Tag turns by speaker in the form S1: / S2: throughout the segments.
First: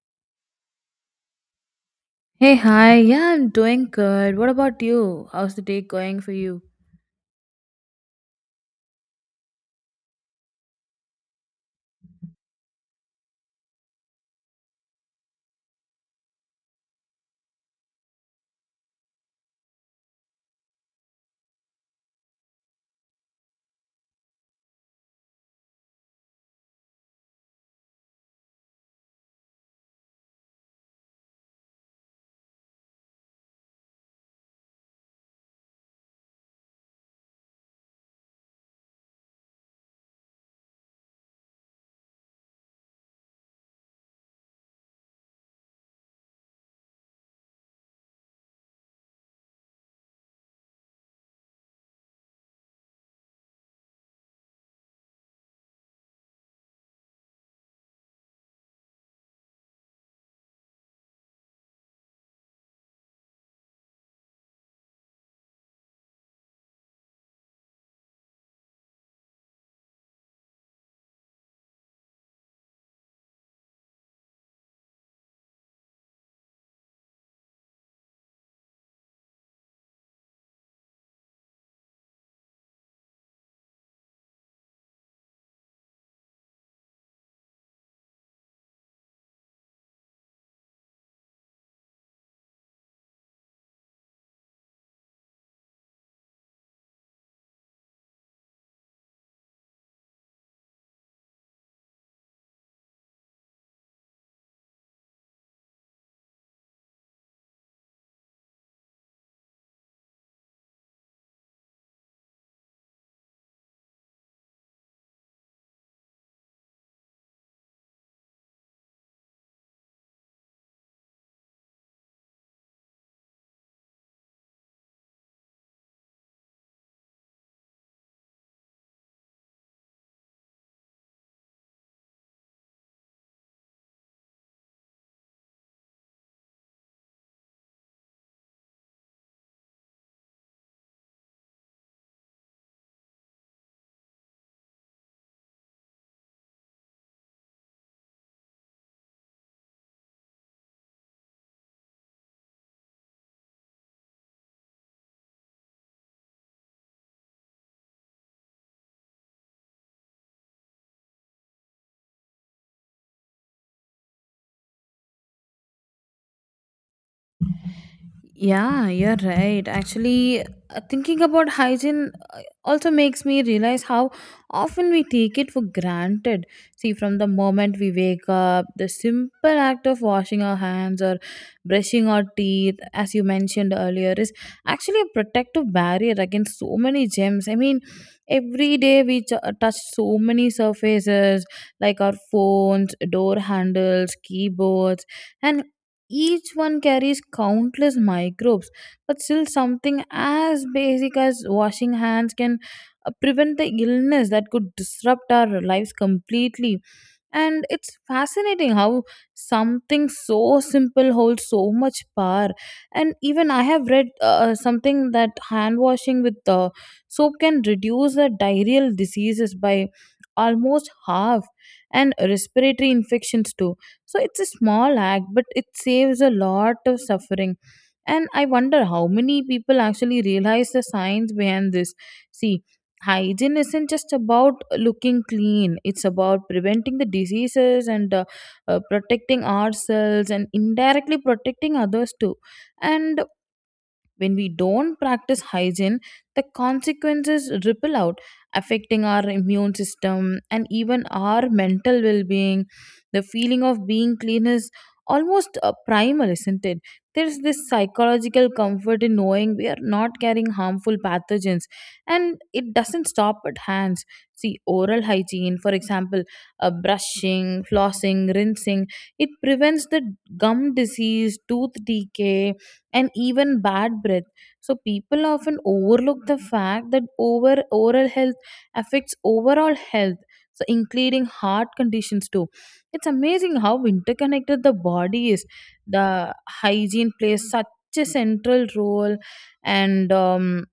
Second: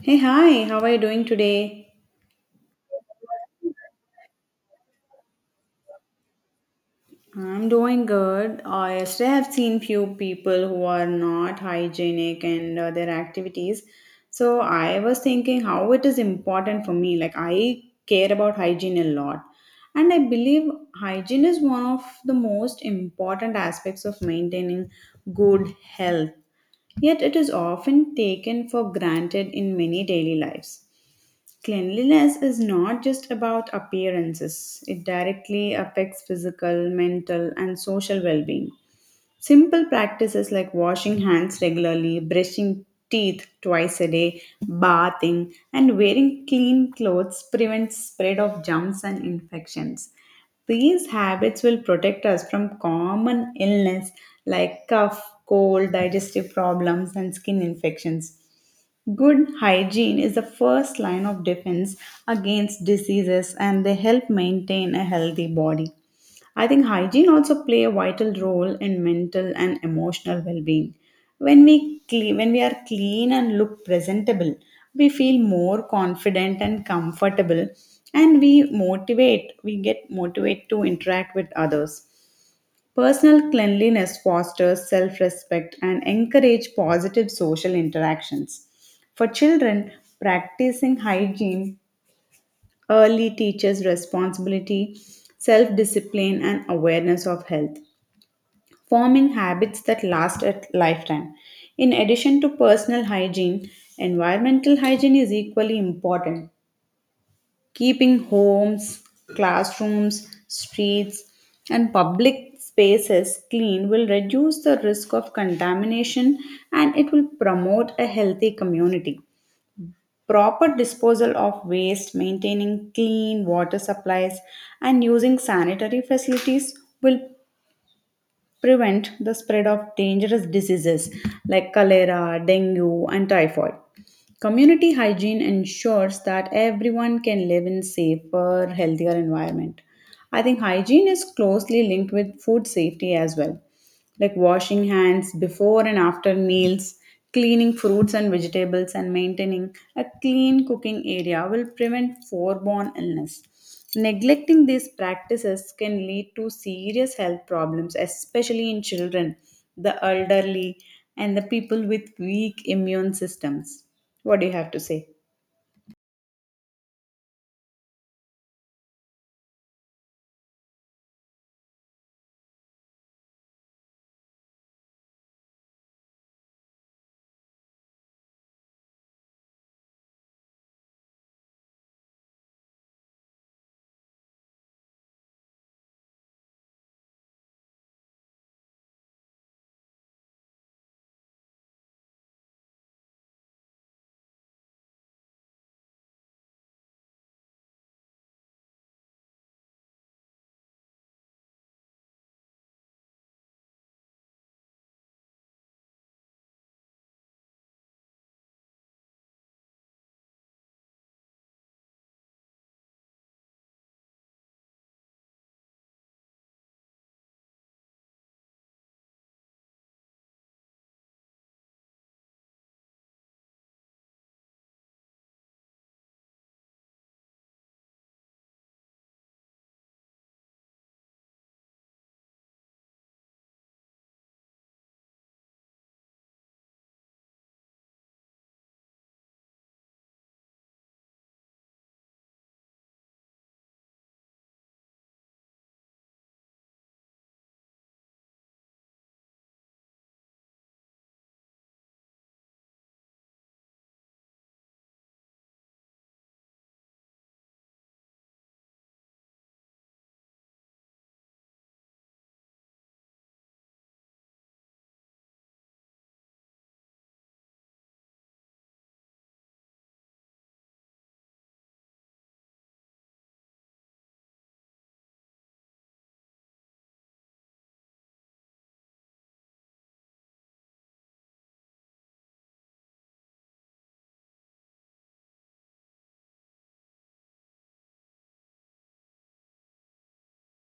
S1: Hey, hi, how are you doing today?
S2: Hey, hi. Yeah, I'm doing good. What about you? How's the day going for you?
S1: I'm doing good. I yesterday have seen few people who are not hygienic and their activities. So I was thinking how it is important for me. Like I care about hygiene a lot. And I believe hygiene is one of the most important aspects of maintaining good health. Yet it is often taken for granted in many daily lives. Cleanliness is not just about appearances, it directly affects physical, mental, and social well being. Simple practices like washing hands regularly, brushing teeth twice a day, bathing, and wearing clean clothes prevent spread of germs and infections. These habits will protect us from common illness like cough, cold, digestive problems, and skin infections. Good hygiene is the first line of defense against diseases and they help maintain a healthy body. I think hygiene also play a vital role in mental and emotional well-being. When we clean, when we are clean and look presentable, we feel more confident and comfortable and we motivate, we get motivated to interact with others. Personal cleanliness fosters self respect and encourages positive social interactions. For children, practicing hygiene early teaches responsibility, self discipline, and awareness of health, forming habits that last a lifetime. In addition to personal hygiene, environmental hygiene is equally important keeping homes, classrooms, streets, and public spaces clean will reduce the risk of contamination and it will promote a healthy community. Proper disposal of waste, maintaining clean water supplies, and using sanitary facilities will prevent the spread of dangerous diseases like cholera, dengue, and typhoid. Community hygiene ensures that everyone can live in safer, healthier environment. I think hygiene is closely linked with food safety as well like washing hands before and after meals, cleaning fruits and vegetables, and maintaining a clean cooking area will prevent foreborn illness. Neglecting these practices can lead to serious health problems, especially in children, the elderly, and the people with weak immune systems. What do you have to say?
S2: Yeah, you're right. Actually, thinking about hygiene also makes me realize how often we take it for granted. See, from the moment we wake up, the simple act of washing our hands or brushing our teeth, as you mentioned earlier, is actually a protective barrier against so many germs. I mean, every day we touch so many surfaces like our phones, door handles, keyboards, and each one carries countless microbes, but still, something as basic as washing hands can prevent the illness that could disrupt our lives completely. And it's fascinating how something so simple holds so much power. And even I have read something that hand washing with soap can reduce the diarrheal diseases by almost half, and respiratory infections too. So it's a small act, but it saves a lot of suffering, and I wonder how many people actually realize the science behind this. See, hygiene isn't just about looking clean, it's about preventing the diseases, and protecting ourselves and indirectly protecting others too. And when we don't practice hygiene, the consequences ripple out, affecting our immune system and even our mental well being. The feeling of being clean is almost primal, isn't it? There's this psychological comfort in knowing we are not carrying harmful pathogens, and it doesn't stop at hands. See, oral hygiene, for example, brushing, flossing, rinsing, it prevents the gum disease, tooth decay, and even bad breath. So people often overlook the fact that over oral health affects overall health. So including heart conditions too. It's amazing how interconnected the body is. The hygiene plays such a central role and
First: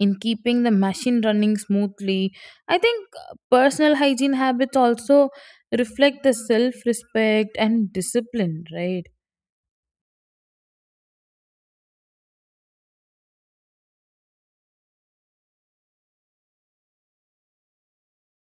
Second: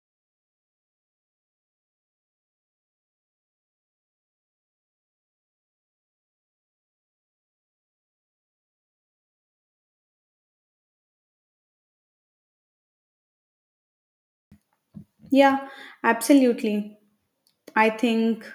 S2: in keeping the machine running smoothly. I think personal hygiene habits also reflect the self respect and discipline, right?
S1: Yeah, absolutely. I think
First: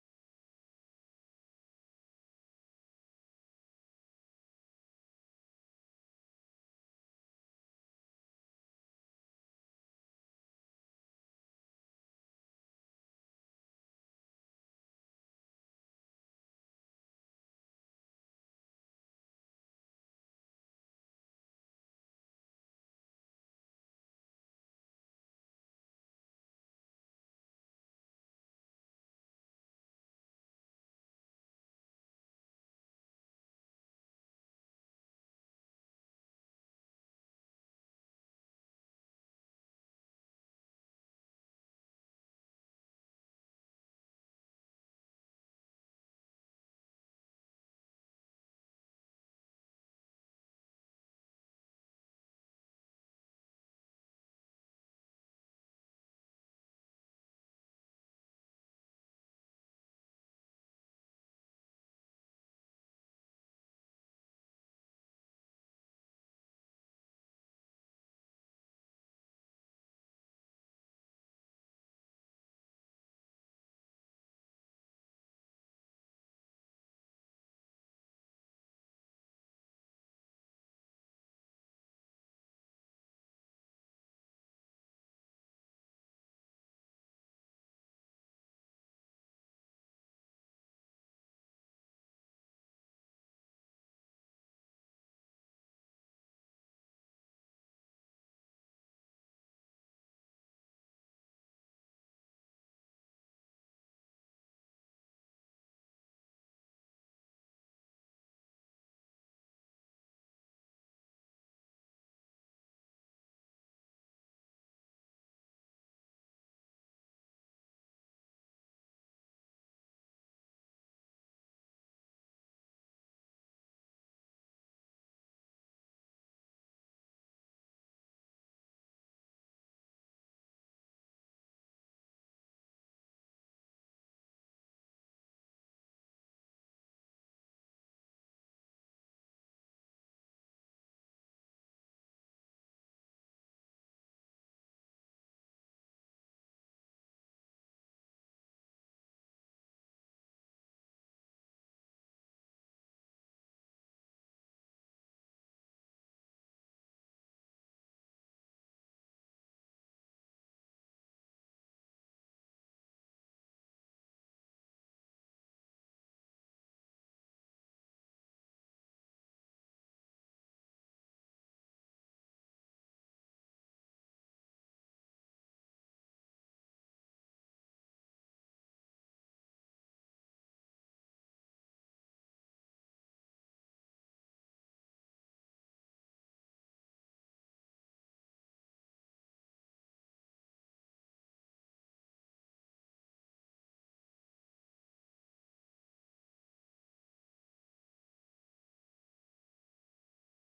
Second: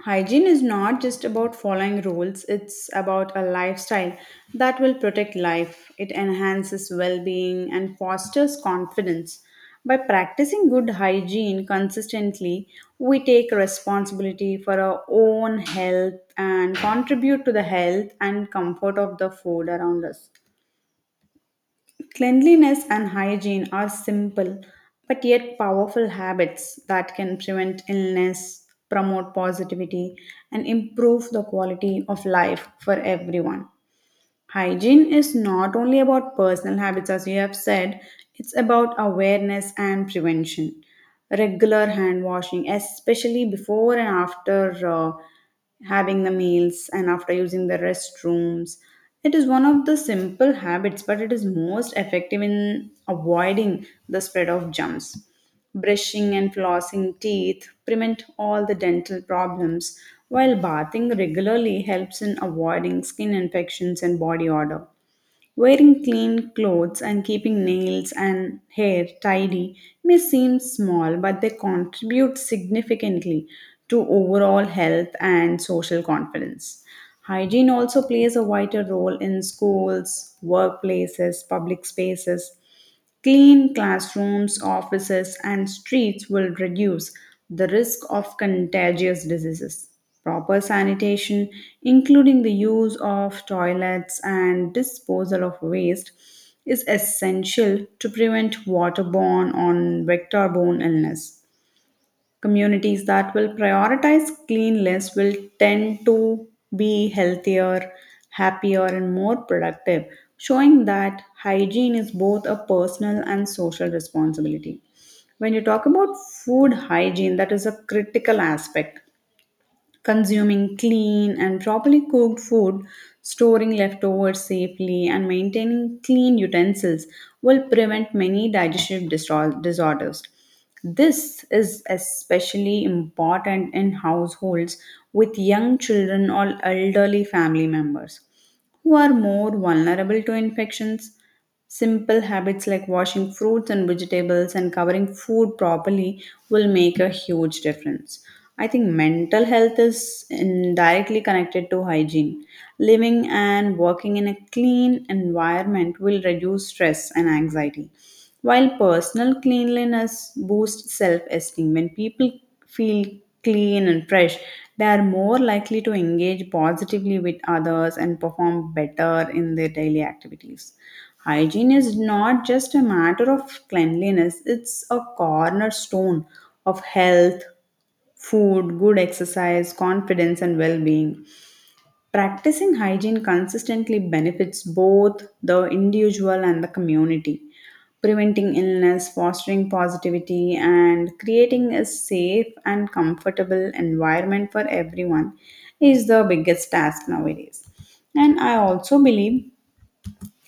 S1: hygiene is not just about following rules, it's about a lifestyle that will protect life. It enhances well being and fosters confidence. By practicing good hygiene consistently, we take responsibility for our own health and contribute to the health and comfort of the food around us. Cleanliness and hygiene are simple but yet powerful habits that can prevent illness, promote positivity, and improve the quality of life for everyone. Hygiene is not only about personal habits, as you have said, it's about awareness and prevention. Regular hand washing, especially before and after having the meals and after using the restrooms. It is one of the simple habits, but it is most effective in avoiding the spread of germs. Brushing and flossing teeth prevent all the dental problems, while bathing regularly helps in avoiding skin infections and body odor. Wearing clean clothes and keeping nails and hair tidy may seem small, but they contribute significantly to overall health and social confidence. Hygiene also plays a vital role in schools, workplaces, public spaces. Clean classrooms, offices, and streets will reduce the risk of contagious diseases. Proper sanitation, including the use of toilets and disposal of waste, is essential to prevent waterborne or vector-borne illness. Communities that will prioritize cleanliness will tend to be healthier, happier, and more productive, showing that hygiene is both a personal and social responsibility. When you talk about food hygiene, that is a critical aspect consuming clean and properly cooked food, storing leftovers safely, and maintaining clean utensils will prevent many disorders. This is especially important in households with young children or elderly family members who are more vulnerable to infections. Simple habits like washing fruits and vegetables and covering food properly will make a huge difference. I think mental health is indirectly connected to hygiene. Living and working in a clean environment will reduce stress and anxiety. While personal cleanliness boosts self esteem, when people feel clean and fresh, they are more likely to engage positively with others and perform better in their daily activities. Hygiene is not just a matter of cleanliness, it's a cornerstone of health, food, good exercise, confidence, and well being. Practicing hygiene consistently benefits both the individual and the community, preventing illness, fostering positivity, and creating a safe and comfortable environment for everyone is the biggest task nowadays. And I also believe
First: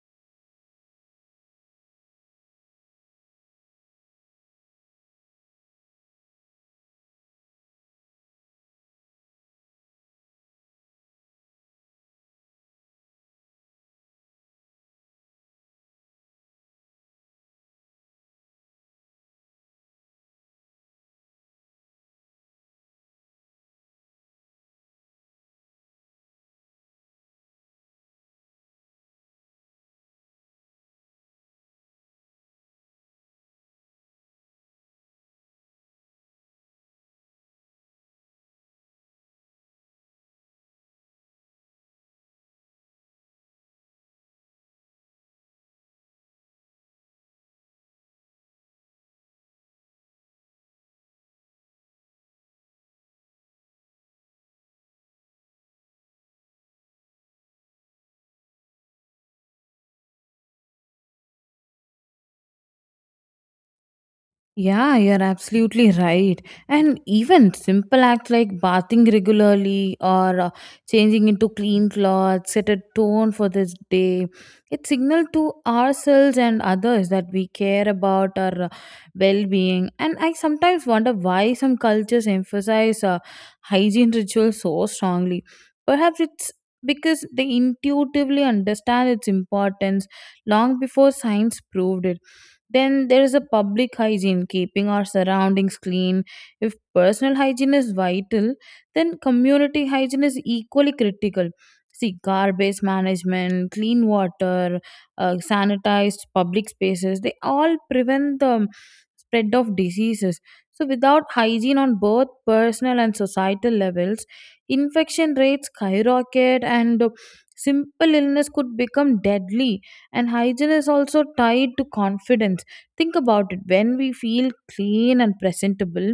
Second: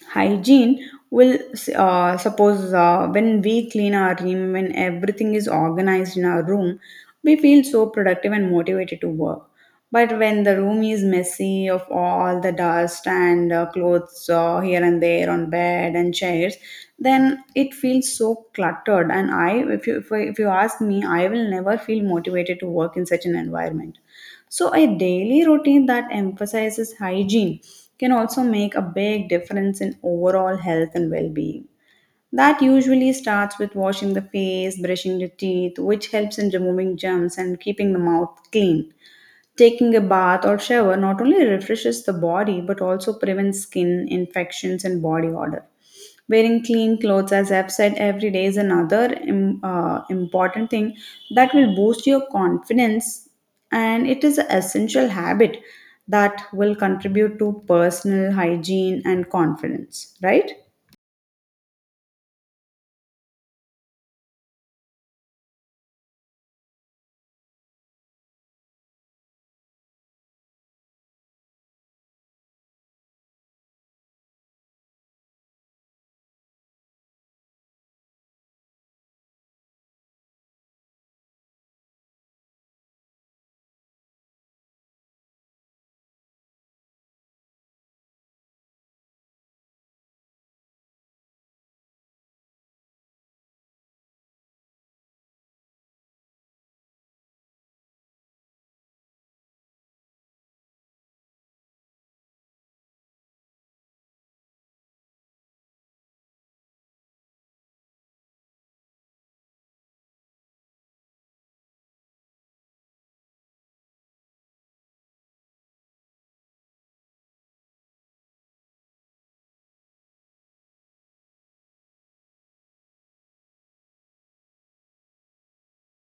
S1: hygiene will suppose when we clean our room when everything is organized in our room we feel so productive and motivated to work but when the room is messy of all the dust and clothes here and there on bed and chairs then it feels so cluttered and I if you ask me I will never feel motivated to work in such an environment so, a daily routine that emphasizes hygiene can also make a big difference in overall health and well being. That usually starts with washing the face, brushing the teeth, which helps in removing germs and keeping the mouth clean. Taking a bath or shower not only refreshes the body but also prevents skin infections and body odor. Wearing clean clothes, as I've said, every day is another important thing that will boost your confidence, and it is an essential habit that will contribute to personal hygiene and confidence, right?
S2: Yeah, you're absolutely right. And even simple acts like bathing regularly or changing into clean clothes set a tone for this day. It signals to ourselves and others that we care about our well-being. And I sometimes wonder why some cultures emphasize hygiene rituals so strongly. Perhaps it's because they intuitively understand its importance long before science proved it. Then there is a public hygiene, keeping our surroundings clean. If personal hygiene is vital, then community hygiene is equally critical. See, garbage management, clean water, sanitized public spaces, they all prevent the spread of diseases. So, without hygiene on both personal and societal levels, infection rates skyrocket, and simple illness could become deadly. And hygiene is also tied to confidence. Think about it, when we feel clean and presentable,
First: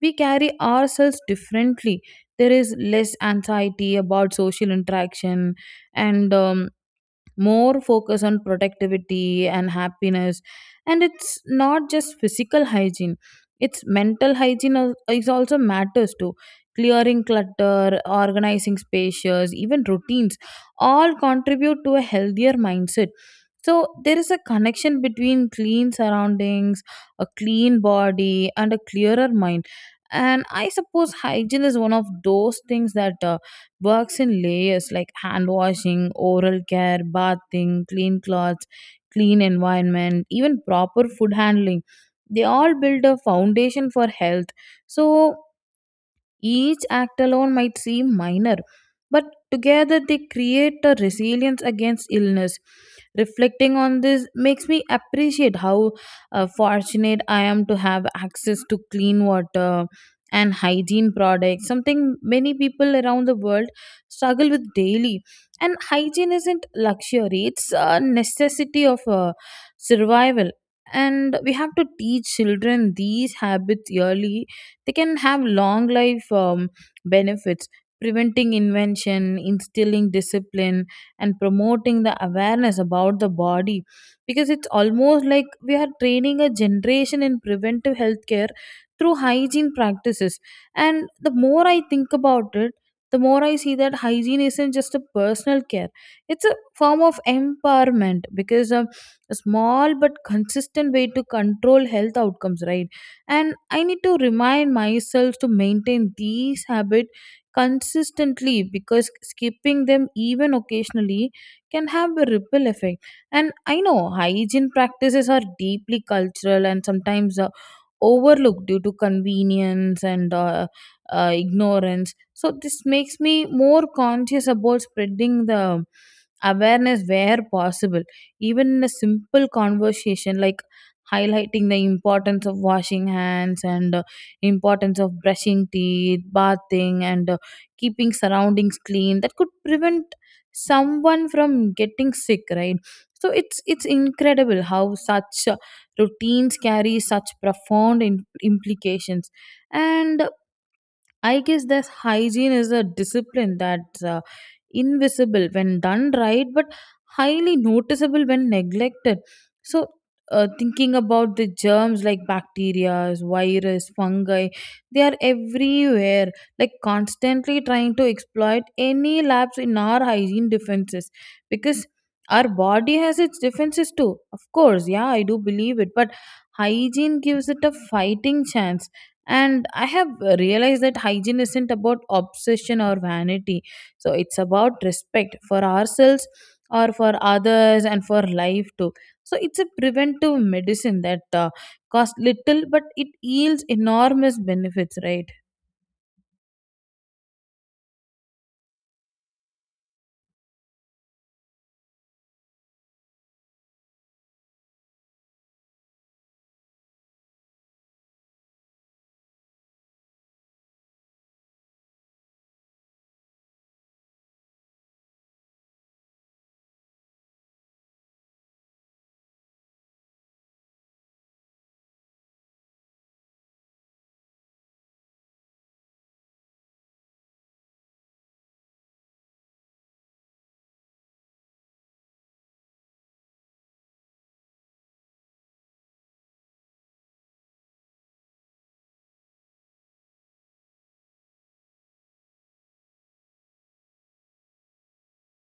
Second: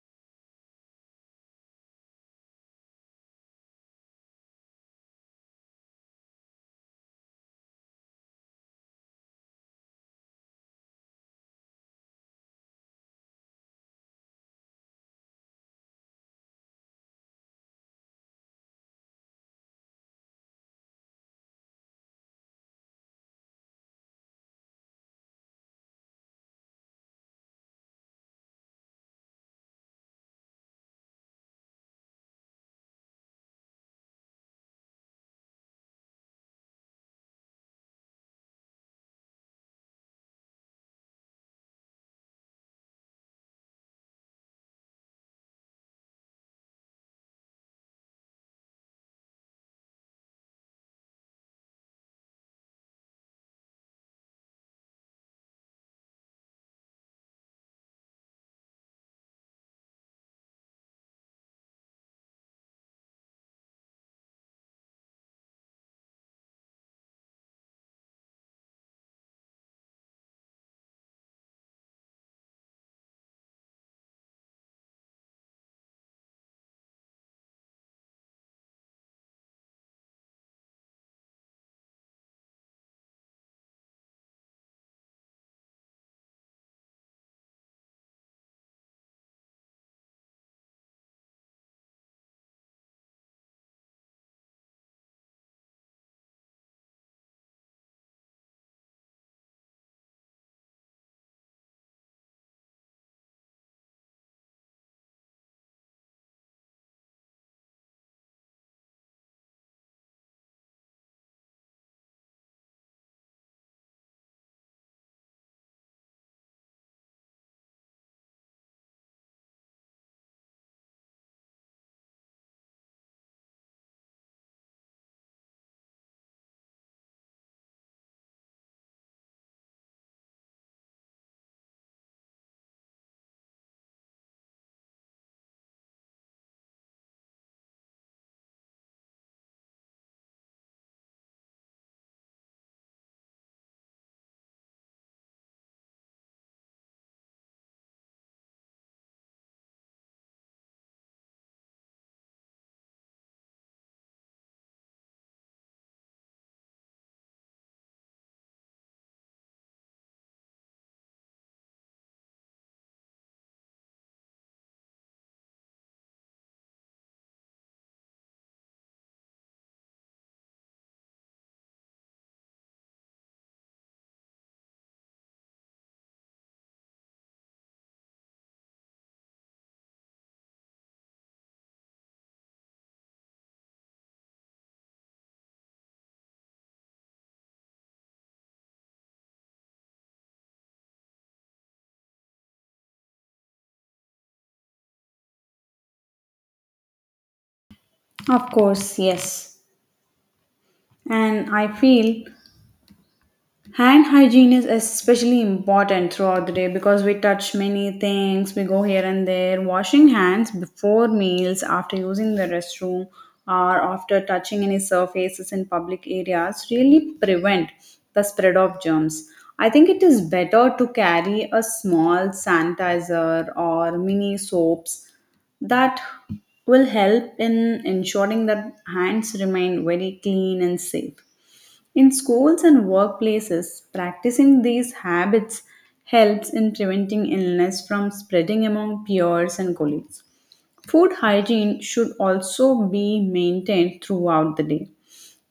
S2: we carry ourselves differently. There is less anxiety about social interaction and more focus on productivity and happiness. And it's not just physical hygiene, it's mental hygiene is also matters too. Clearing clutter, organizing spaces, even routines all contribute to a healthier mindset. So there is a connection between clean surroundings, a clean body, and a clearer mind. And I suppose hygiene is one of those things that works in layers, like hand washing, oral care, bathing, clean clothes, clean environment, even proper food handling. They all build a foundation for health. So each act alone might seem minor, but together they create a resilience against illness. Reflecting on this makes me appreciate how fortunate I am to have access to clean water and hygiene products, something many people around the world struggle with daily. And hygiene isn't luxury, it's a necessity of survival. And we have to teach children these habits early, they can have long life benefits, preventing invention, instilling discipline, and promoting the awareness about the body, because it's almost like we are training a generation in preventive healthcare through hygiene practices. And the more I think about it, the more I see that hygiene isn't just a personal care, it's a form of empowerment because a small but consistent way to control health outcomes, right? And I need to remind myself to maintain these habits consistently, because skipping them even occasionally can have a ripple effect. And I know hygiene practices are deeply cultural and sometimes overlooked due to convenience and ignorance, so this makes me more conscious about spreading the awareness where possible, even in a simple conversation like highlighting the importance of washing hands and importance of brushing teeth, bathing, and keeping surroundings clean, that could prevent someone from getting sick, right? So it's incredible how such routines carry such profound implications. And I guess that hygiene is a discipline that's invisible when done right, but highly noticeable when neglected. So, thinking about the germs like bacteria, virus, fungi, they are everywhere, like constantly trying to exploit any lapse in our hygiene defenses, because our body has its defenses too. Of course, yeah, I do believe it, but hygiene gives it a fighting chance. And I have realized that hygiene isn't about obsession or vanity, so it's about respect for ourselves or for others and for life too. So it's a preventive medicine that costs little, but it yields enormous benefits, right?
S1: Of course, yes. And I feel hand hygiene is especially important throughout the day because we touch many things, we go here and there. Washing hands before meals, after using the restroom, or after touching any surfaces in public areas really prevent the spread of germs. I think it is better to carry a small sanitizer or mini soaps that will help in ensuring that hands remain very clean and safe. In schools and workplaces, practicing these habits helps in preventing illness from spreading among peers and colleagues. Food hygiene should also be maintained throughout the day.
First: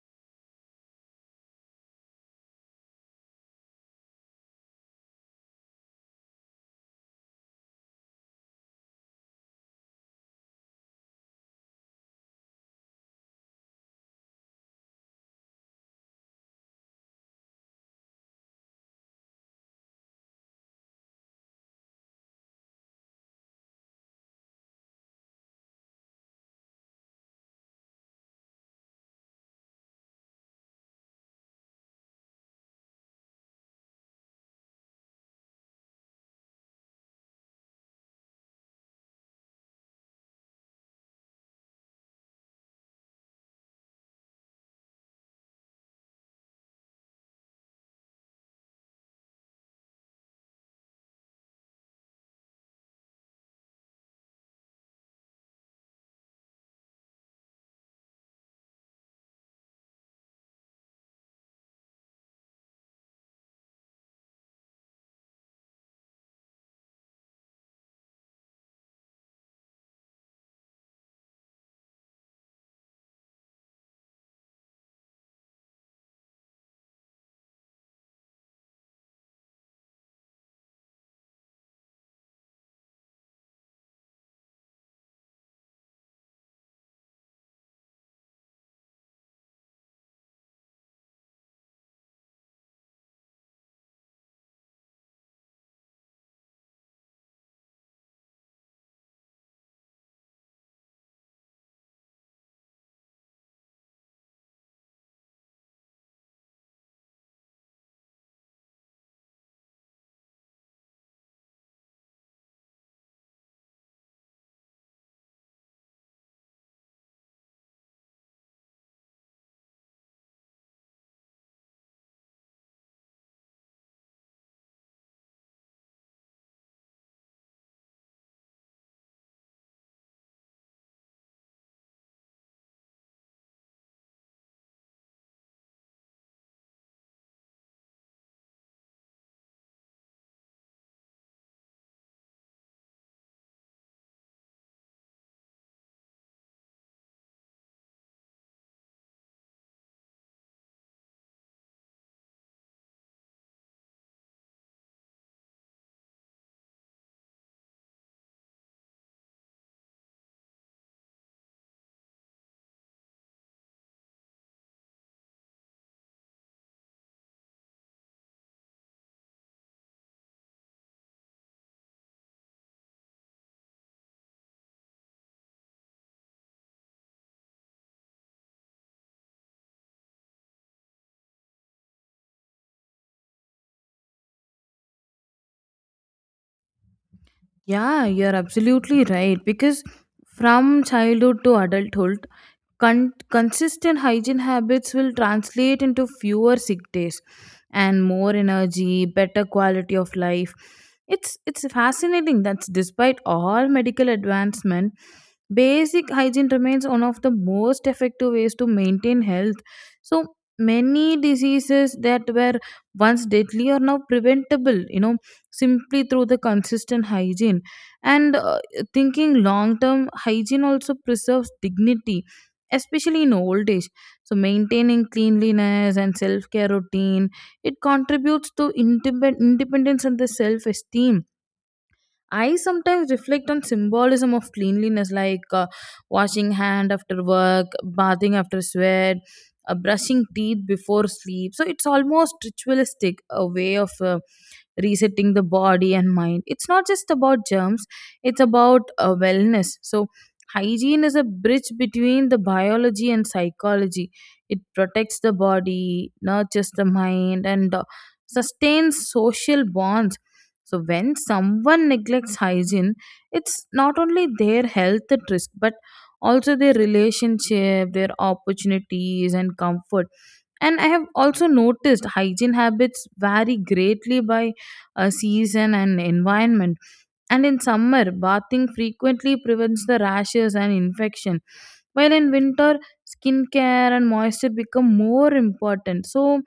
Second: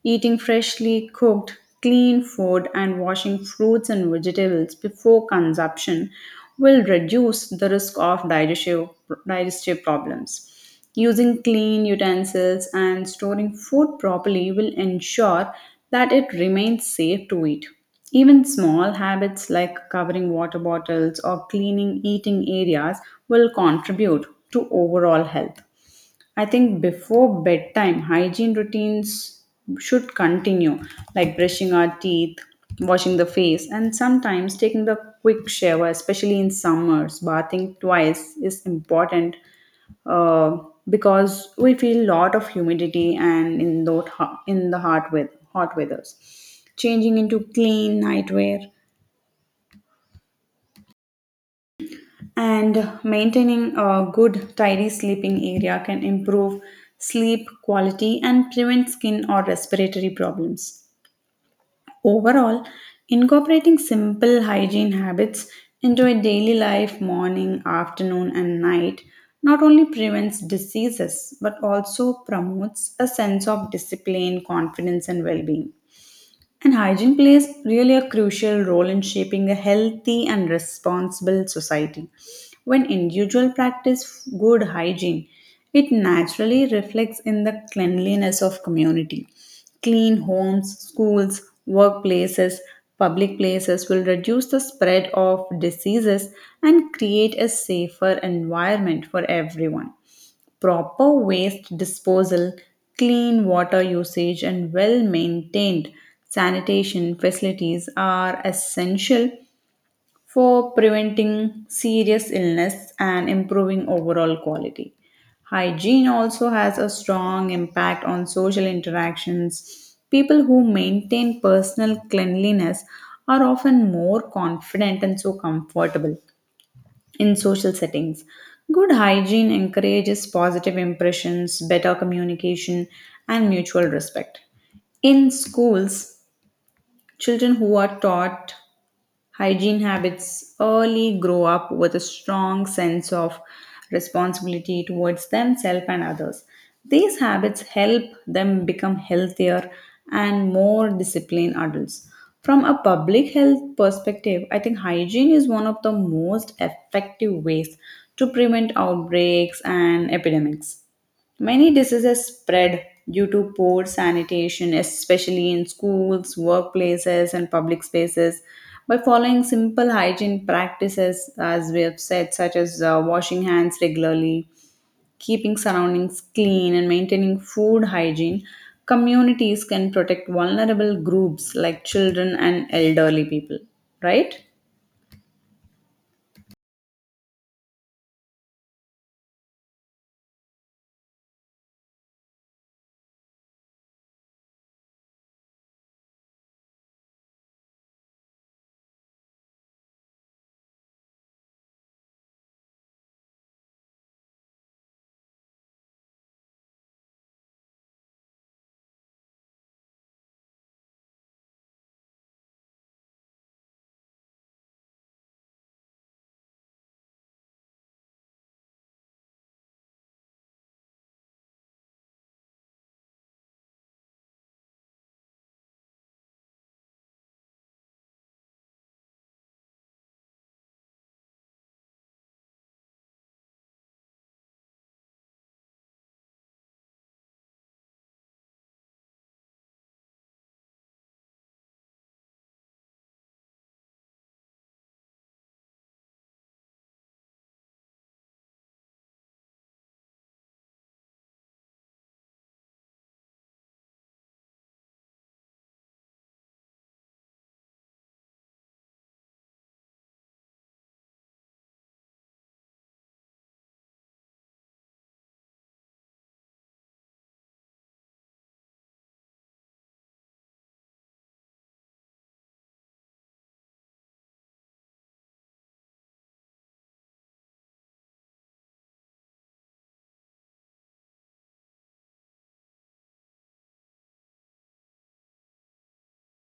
S1: Eating freshly cooked, clean food and washing fruits and vegetables before consumption will reduce the risk of digestive problems. Using clean utensils and storing food properly will ensure that it remains safe to eat. Even small habits like covering water bottles or cleaning eating areas will contribute to overall health. I think before bedtime, hygiene routines should continue, like brushing our teeth, washing the face, and sometimes taking the quick shower, especially in summers. Bathing twice is important uh, because we feel a lot of humidity and in the hot, weather, hot weathers. Changing into clean nightwear and maintaining a good, tidy sleeping area can improve sleep quality and prevent skin or respiratory problems. Overall, incorporating simple hygiene habits into a daily life, morning, afternoon, and night, not only prevents diseases but also promotes a sense of discipline, confidence, and well being. And hygiene plays really a crucial role in shaping a healthy and responsible society. When individuals practice good hygiene, it naturally reflects in the cleanliness of community. Clean homes, schools, workplaces, public places will reduce the spread of diseases and create a safer environment for everyone proper waste disposal, clean water usage, and well maintained sanitation facilities are essential for preventing serious illness and improving overall quality. Hygiene also has a strong impact on social interactions. People who maintain personal cleanliness are often more confident and so comfortable in social settings. Good hygiene encourages positive impressions, better communication, and mutual respect. In schools, children who are taught hygiene habits early grow up with a strong sense of responsibility towards themselves and others. These habits help them become healthier and more disciplined adults. From a public health perspective, I think hygiene is one of the most effective ways to prevent outbreaks and epidemics. Many diseases spread due to poor sanitation, especially in schools, workplaces, and public spaces. By following simple hygiene practices, as we have said, such as washing hands regularly, keeping surroundings clean, and maintaining food hygiene, communities can protect vulnerable groups like children and elderly people, right?
S2: Yeah, you're absolutely right. Because from childhood to adulthood, consistent hygiene habits will translate into fewer sick days and more energy, better quality of life. It's fascinating that despite all medical advancement, basic hygiene remains one of the most effective ways to maintain health. So many diseases that were once deadly are now preventable. You know, simply through the consistent hygiene, and thinking long term, hygiene also preserves dignity, especially in old age. So maintaining cleanliness and self care routine, it contributes to independence and the self esteem. I sometimes reflect on symbolism of cleanliness, like washing hand after work, bathing after sweat, brushing teeth before sleep. So it's almost ritualistic, a way of resetting the body and mind. It's not just about germs; it's about wellness. So hygiene is a bridge between the biology and psychology. It protects the body, nurtures the mind, and sustains social bonds. So when someone neglects hygiene, it's not only their health at risk, but also their relationship, their opportunities, and comfort. And I have also noticed hygiene habits vary greatly by season and environment. And in summer, bathing frequently prevents the rashes and infection. While in winter, skincare and moisture become more important. So,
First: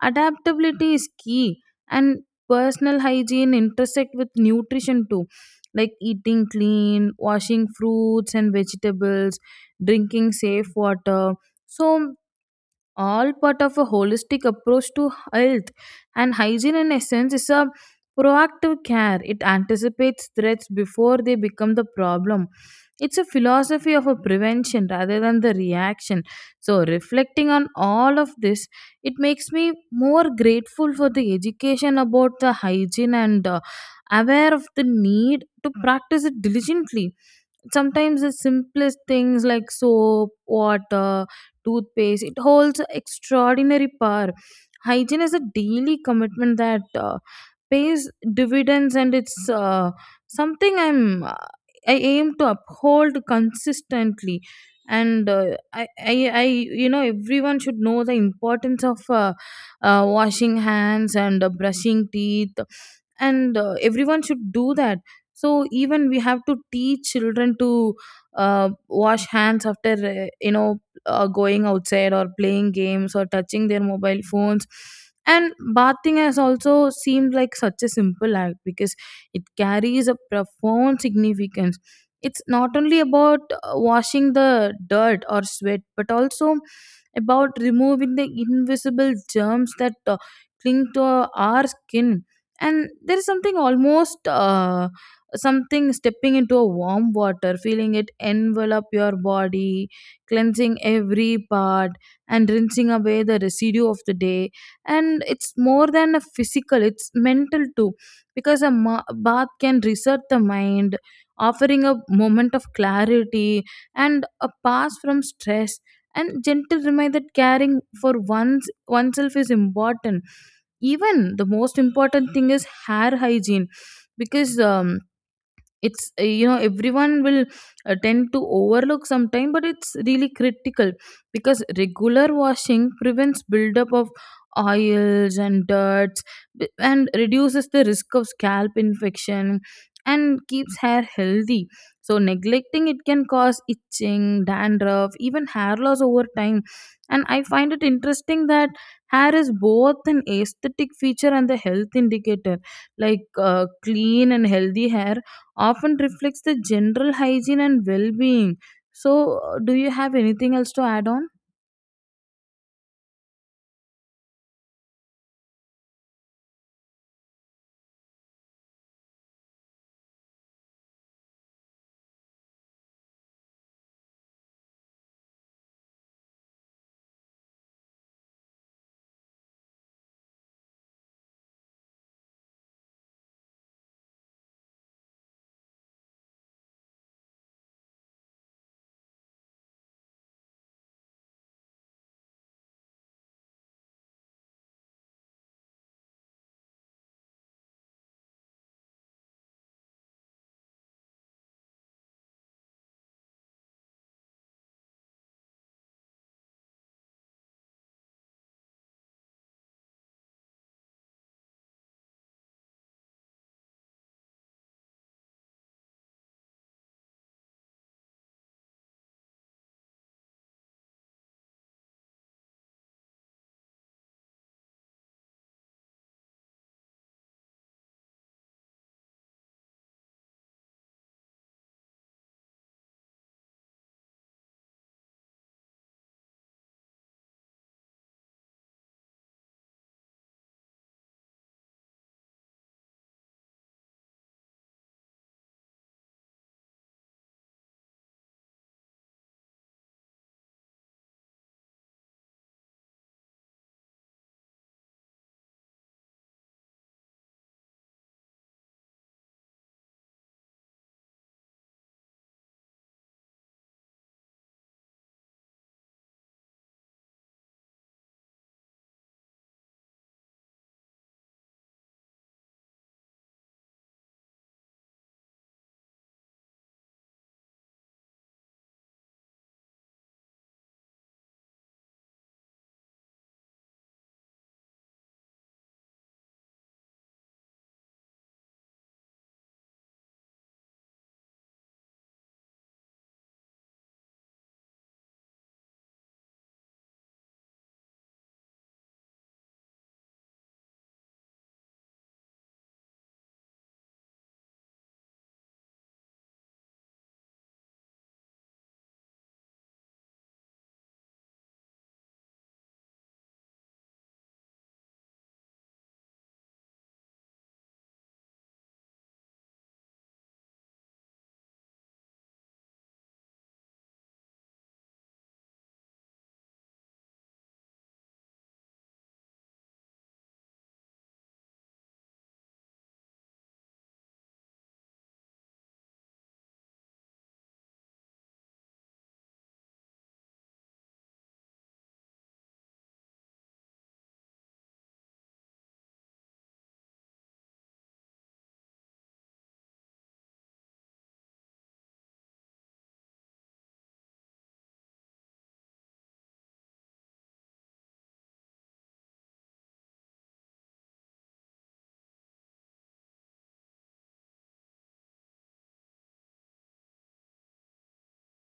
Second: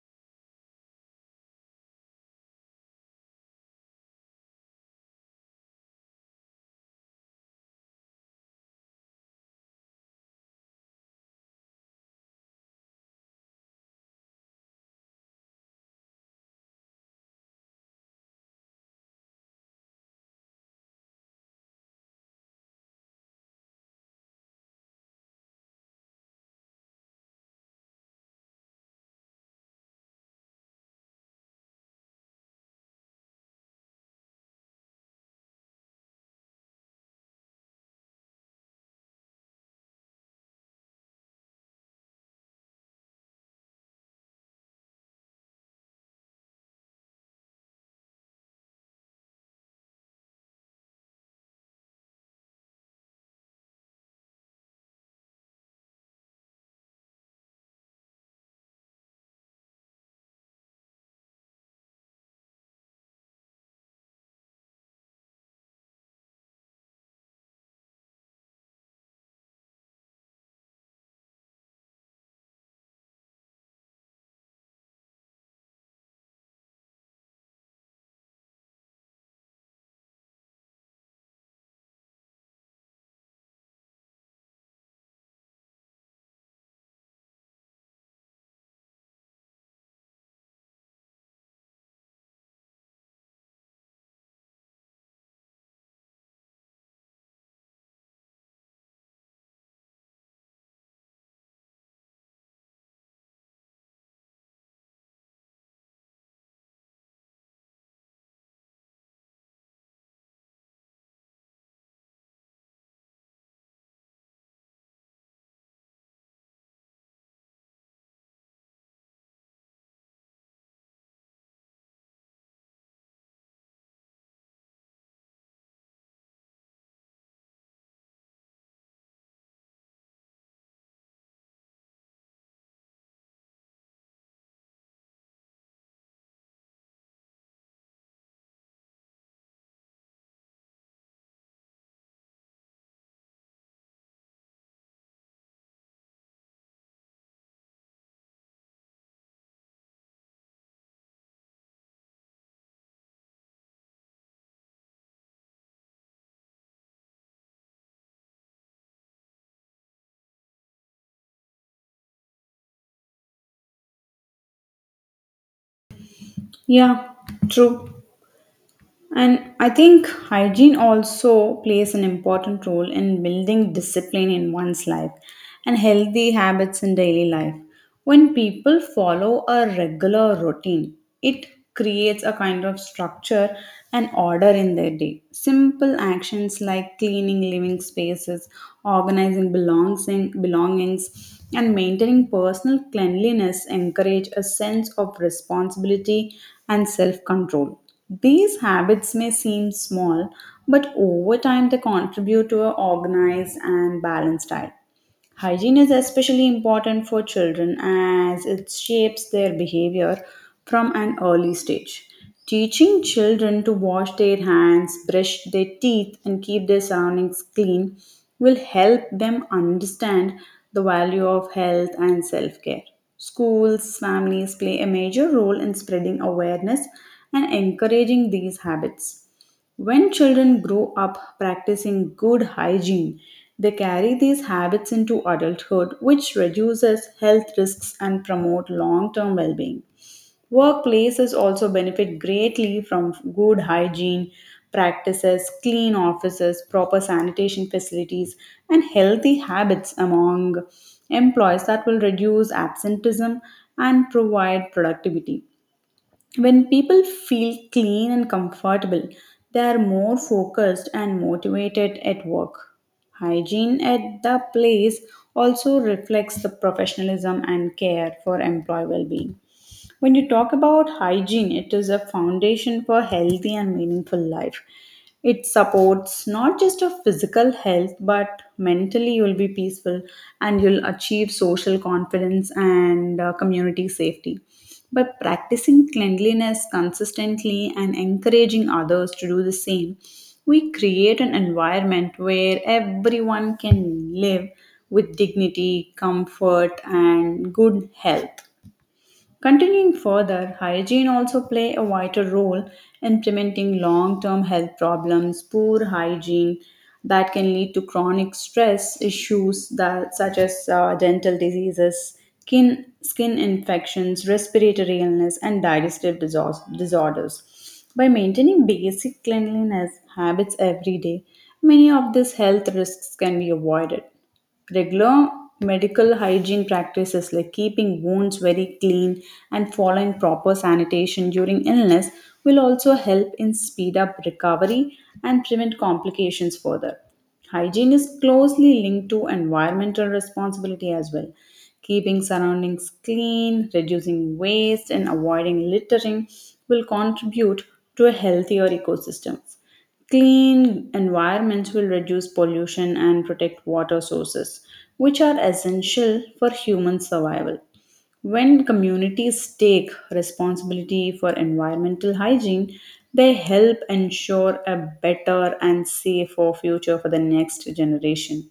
S2: adaptability is key, and personal hygiene intersect with nutrition too, like eating clean, washing fruits and vegetables, drinking safe water. So, all part of a holistic approach to health. And hygiene in essence is a proactive care, it anticipates threats before they become the problem. It's a philosophy of a prevention rather than the reaction. So reflecting on all of this, it makes me more grateful for the education about the hygiene and aware of the need to practice it diligently. Sometimes the simplest things like soap, water, toothpaste, it holds extraordinary power. Hygiene is a daily commitment that pays dividends, and it's something I'm I aim to uphold consistently. And everyone should know the importance of washing hands and brushing teeth, and everyone should do that. So even we have to teach children to wash hands after going outside or playing games or touching their mobile phones. And bathing has also seemed like such a simple act, because it carries a profound significance. It's not only about washing the dirt or sweat, but also about removing the invisible germs that cling to our skin. And there is something almost something stepping into a warm water, feeling it envelop your body, cleansing every part and rinsing away the residue of the day. And it's more than a physical, it's mental too, because bath can reset the mind, offering a moment of clarity and a pass from stress and gentle reminder that caring for one's oneself is important. Even the most important thing is hair hygiene, because it's you know everyone will tend to overlook sometime, but it's really critical, because regular washing prevents buildup of oils and dirts, and reduces the risk of scalp infection and keeps hair healthy. So neglecting it can cause itching, dandruff, even hair loss over time. And I find it interesting that hair is both an aesthetic feature and the health indicator, like clean and healthy hair often reflects the general hygiene and well being. So, do you have anything else to add on?
S1: Yeah, true. And I think hygiene also plays an important role in building discipline in one's life and healthy habits in daily life. When people follow a regular routine, it creates a kind of structure and order in their day. Simple actions like cleaning living spaces, belongings, and maintaining personal cleanliness encourage a sense of responsibility and self control. These habits may seem small, but over time they contribute to an organized and balanced diet. Hygiene is especially important for children as it shapes their behavior from an early stage. Teaching children to wash their hands, brush their teeth, and keep their surroundings clean will help them understand the value of health and self care. Schools, families play a major role in spreading awareness and encouraging these habits. When children grow up practicing good hygiene, they carry these habits into adulthood, which reduces health risks and promote long-term well-being. Workplaces also benefit greatly from good hygiene practices, clean offices, proper sanitation facilities, and healthy habits among employees that will reduce absenteeism and provide productivity. When people feel clean and comfortable, they are more focused and motivated at work. Hygiene at the place also reflects the professionalism and care for employee well being. When you talk about hygiene, it is a foundation for healthy and meaningful life. It supports not just your physical health, but mentally you'll be peaceful and you'll achieve social confidence and community safety. By practicing cleanliness consistently and encouraging others to do the same, we create an environment where everyone can live with dignity, comfort, and good health. Continuing further, hygiene also play a vital role in preventing long-term health problems. Poor hygiene that can lead to chronic stress issues that such as dental diseases, skin infections, respiratory illness, and disorders. By maintaining basic cleanliness habits every day, many of these health risks can be avoided. Regular medical hygiene practices like keeping wounds very clean and following proper sanitation during illness will also help in speed up recovery and prevent complications further. Hygiene is closely linked to environmental responsibility as well. Keeping surroundings clean, reducing waste, and avoiding littering will contribute to a healthier ecosystem. Clean environments will reduce pollution and protect water sources, which are essential for human survival. When communities take responsibility for environmental hygiene, they help ensure a better and safer future for the next generation.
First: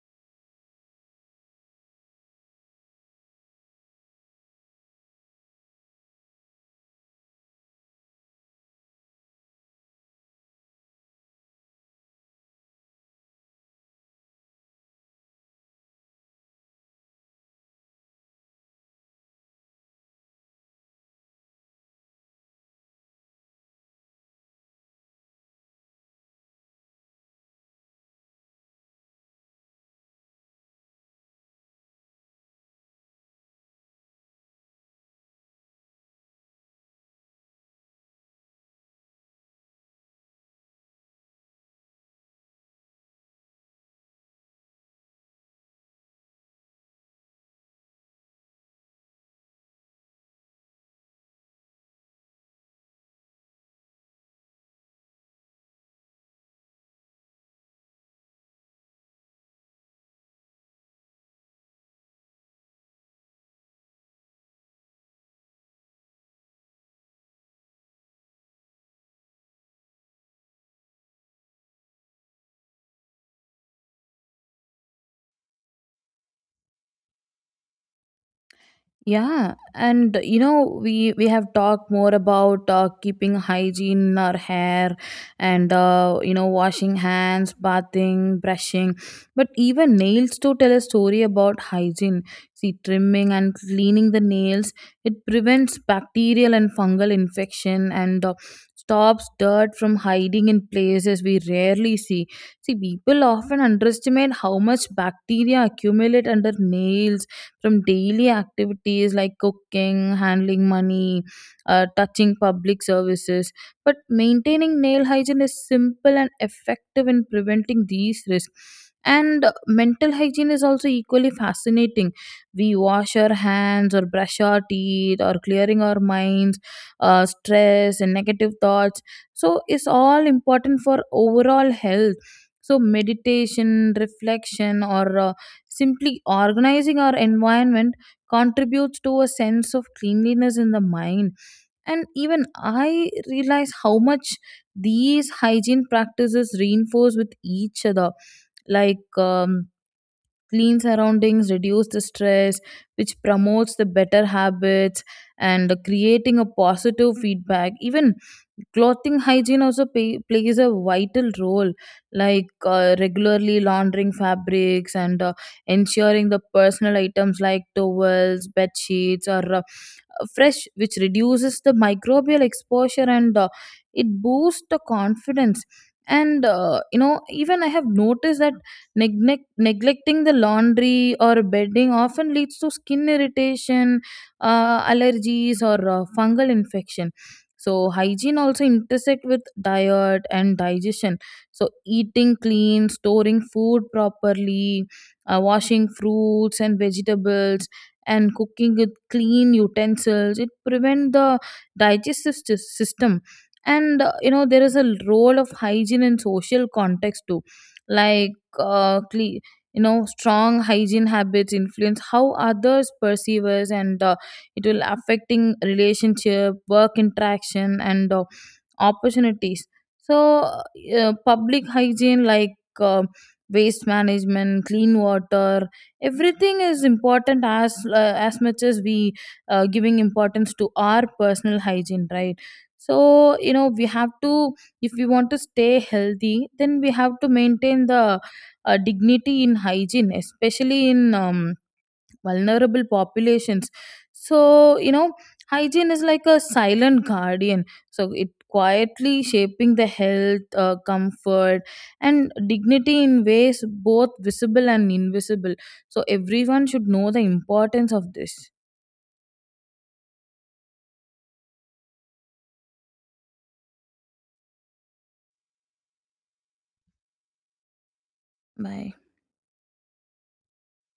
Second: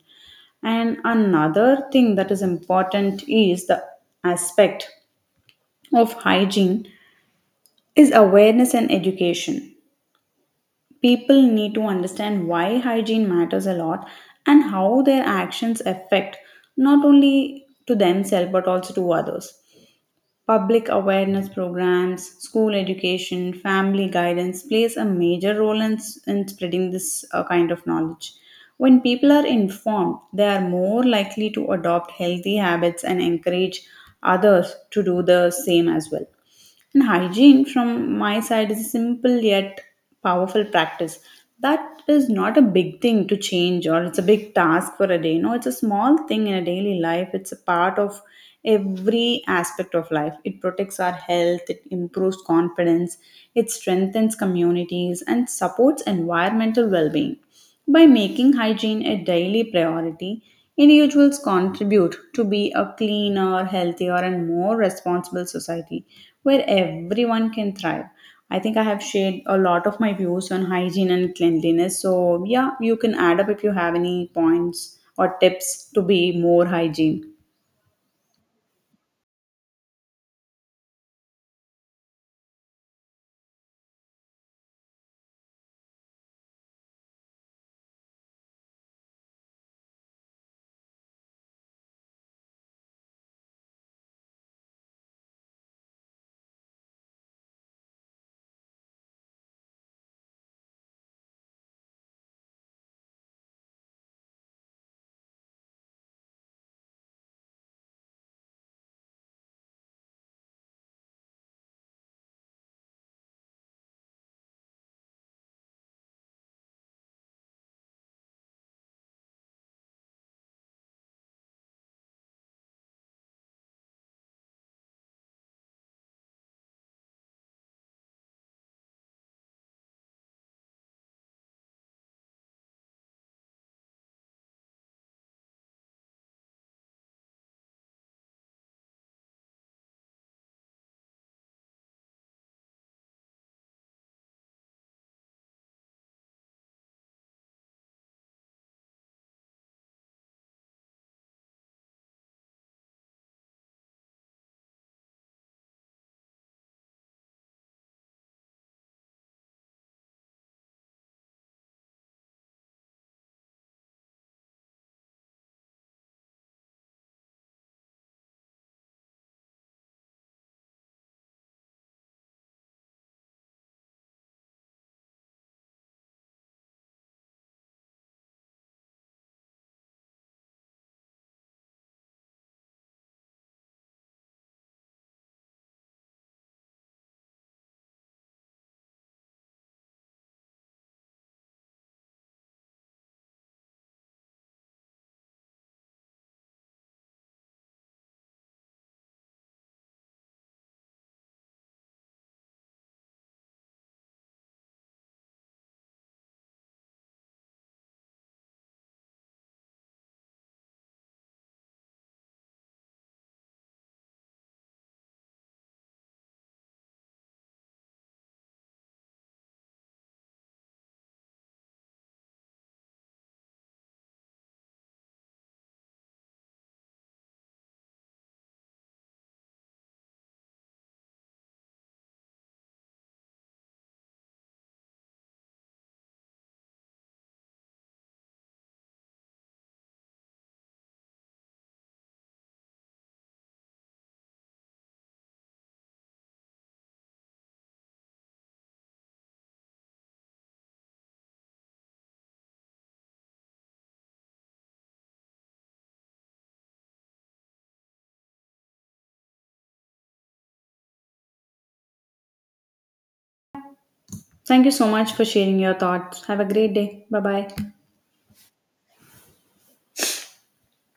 S1: And another thing that is important is the aspect of hygiene is awareness and education people need to understand why hygiene matters a lot and how their actions affect not only to themselves but also to others. Public awareness programs, school education, family guidance plays a major role in spreading this kind of knowledge. When people are informed, they are more likely to adopt healthy habits and encourage others to do the same as well. And hygiene from my side is a simple yet powerful practice. That is not a big thing to change or it's a big task for a day. No, it's a small thing in a daily life. It's a part of every aspect of life. It protects our health, it improves confidence, it strengthens communities, and supports environmental well being. By making hygiene a daily priority, individuals contribute to be a cleaner, healthier, and more responsible society where everyone can thrive. I think I have shared a lot of my views on hygiene and cleanliness. So, yeah, you can add up if you have any points or tips to be more hygiene.
S2: Yeah, and you know we have talked more about keeping hygiene in our hair, and washing hands, bathing, brushing, but even nails to tell a story about hygiene. See, trimming and cleaning the nails, it prevents bacterial and fungal infection and stops dirt from hiding in places we rarely see. See, people often underestimate how much bacteria accumulate under nails from daily activities like cooking, handling money, touching public services. But maintaining nail hygiene is simple and effective in preventing these risks. And mental hygiene is also equally fascinating. We wash our hands or brush our teeth or clearing our minds, stress and negative thoughts. So it's all important for overall health. So meditation, reflection, or simply organizing our environment contributes to a sense of cleanliness in the mind. And even I realize how much these hygiene practices reinforce with each other. Like, clean surroundings reduce the stress, which promotes the better habits and creating a positive feedback. Even clothing hygiene also plays a vital role, like regularly laundering fabrics and ensuring the personal items like towels, bed sheets, or fresh, which reduces the microbial exposure and it boosts the confidence. And even I have noticed that neglecting the laundry or bedding often leads to skin irritation, allergies, or fungal infection. So hygiene also intersect with diet and digestion. So eating clean, storing food properly, washing fruits and vegetables and cooking with clean utensils, it prevent the system. And there is a role of hygiene in social context too, like uh, cle- strong hygiene habits influence how others perceive us, and it will affecting relationship, work interaction, and opportunities. So public hygiene like uh, waste management, clean water, everything is important as much as we giving importance to our personal hygiene, right? So you know we have to, if we want to stay healthy, then we have to maintain the dignity in hygiene, especially in vulnerable populations. So, you know, hygiene is like a silent guardian. So, it quietly shaping the health, comfort, and dignity in ways both visible and invisible. So, everyone should know the importance of this.
S1: Thank you so much for sharing your thoughts. Have a great day. Bye bye.
S2: Bye.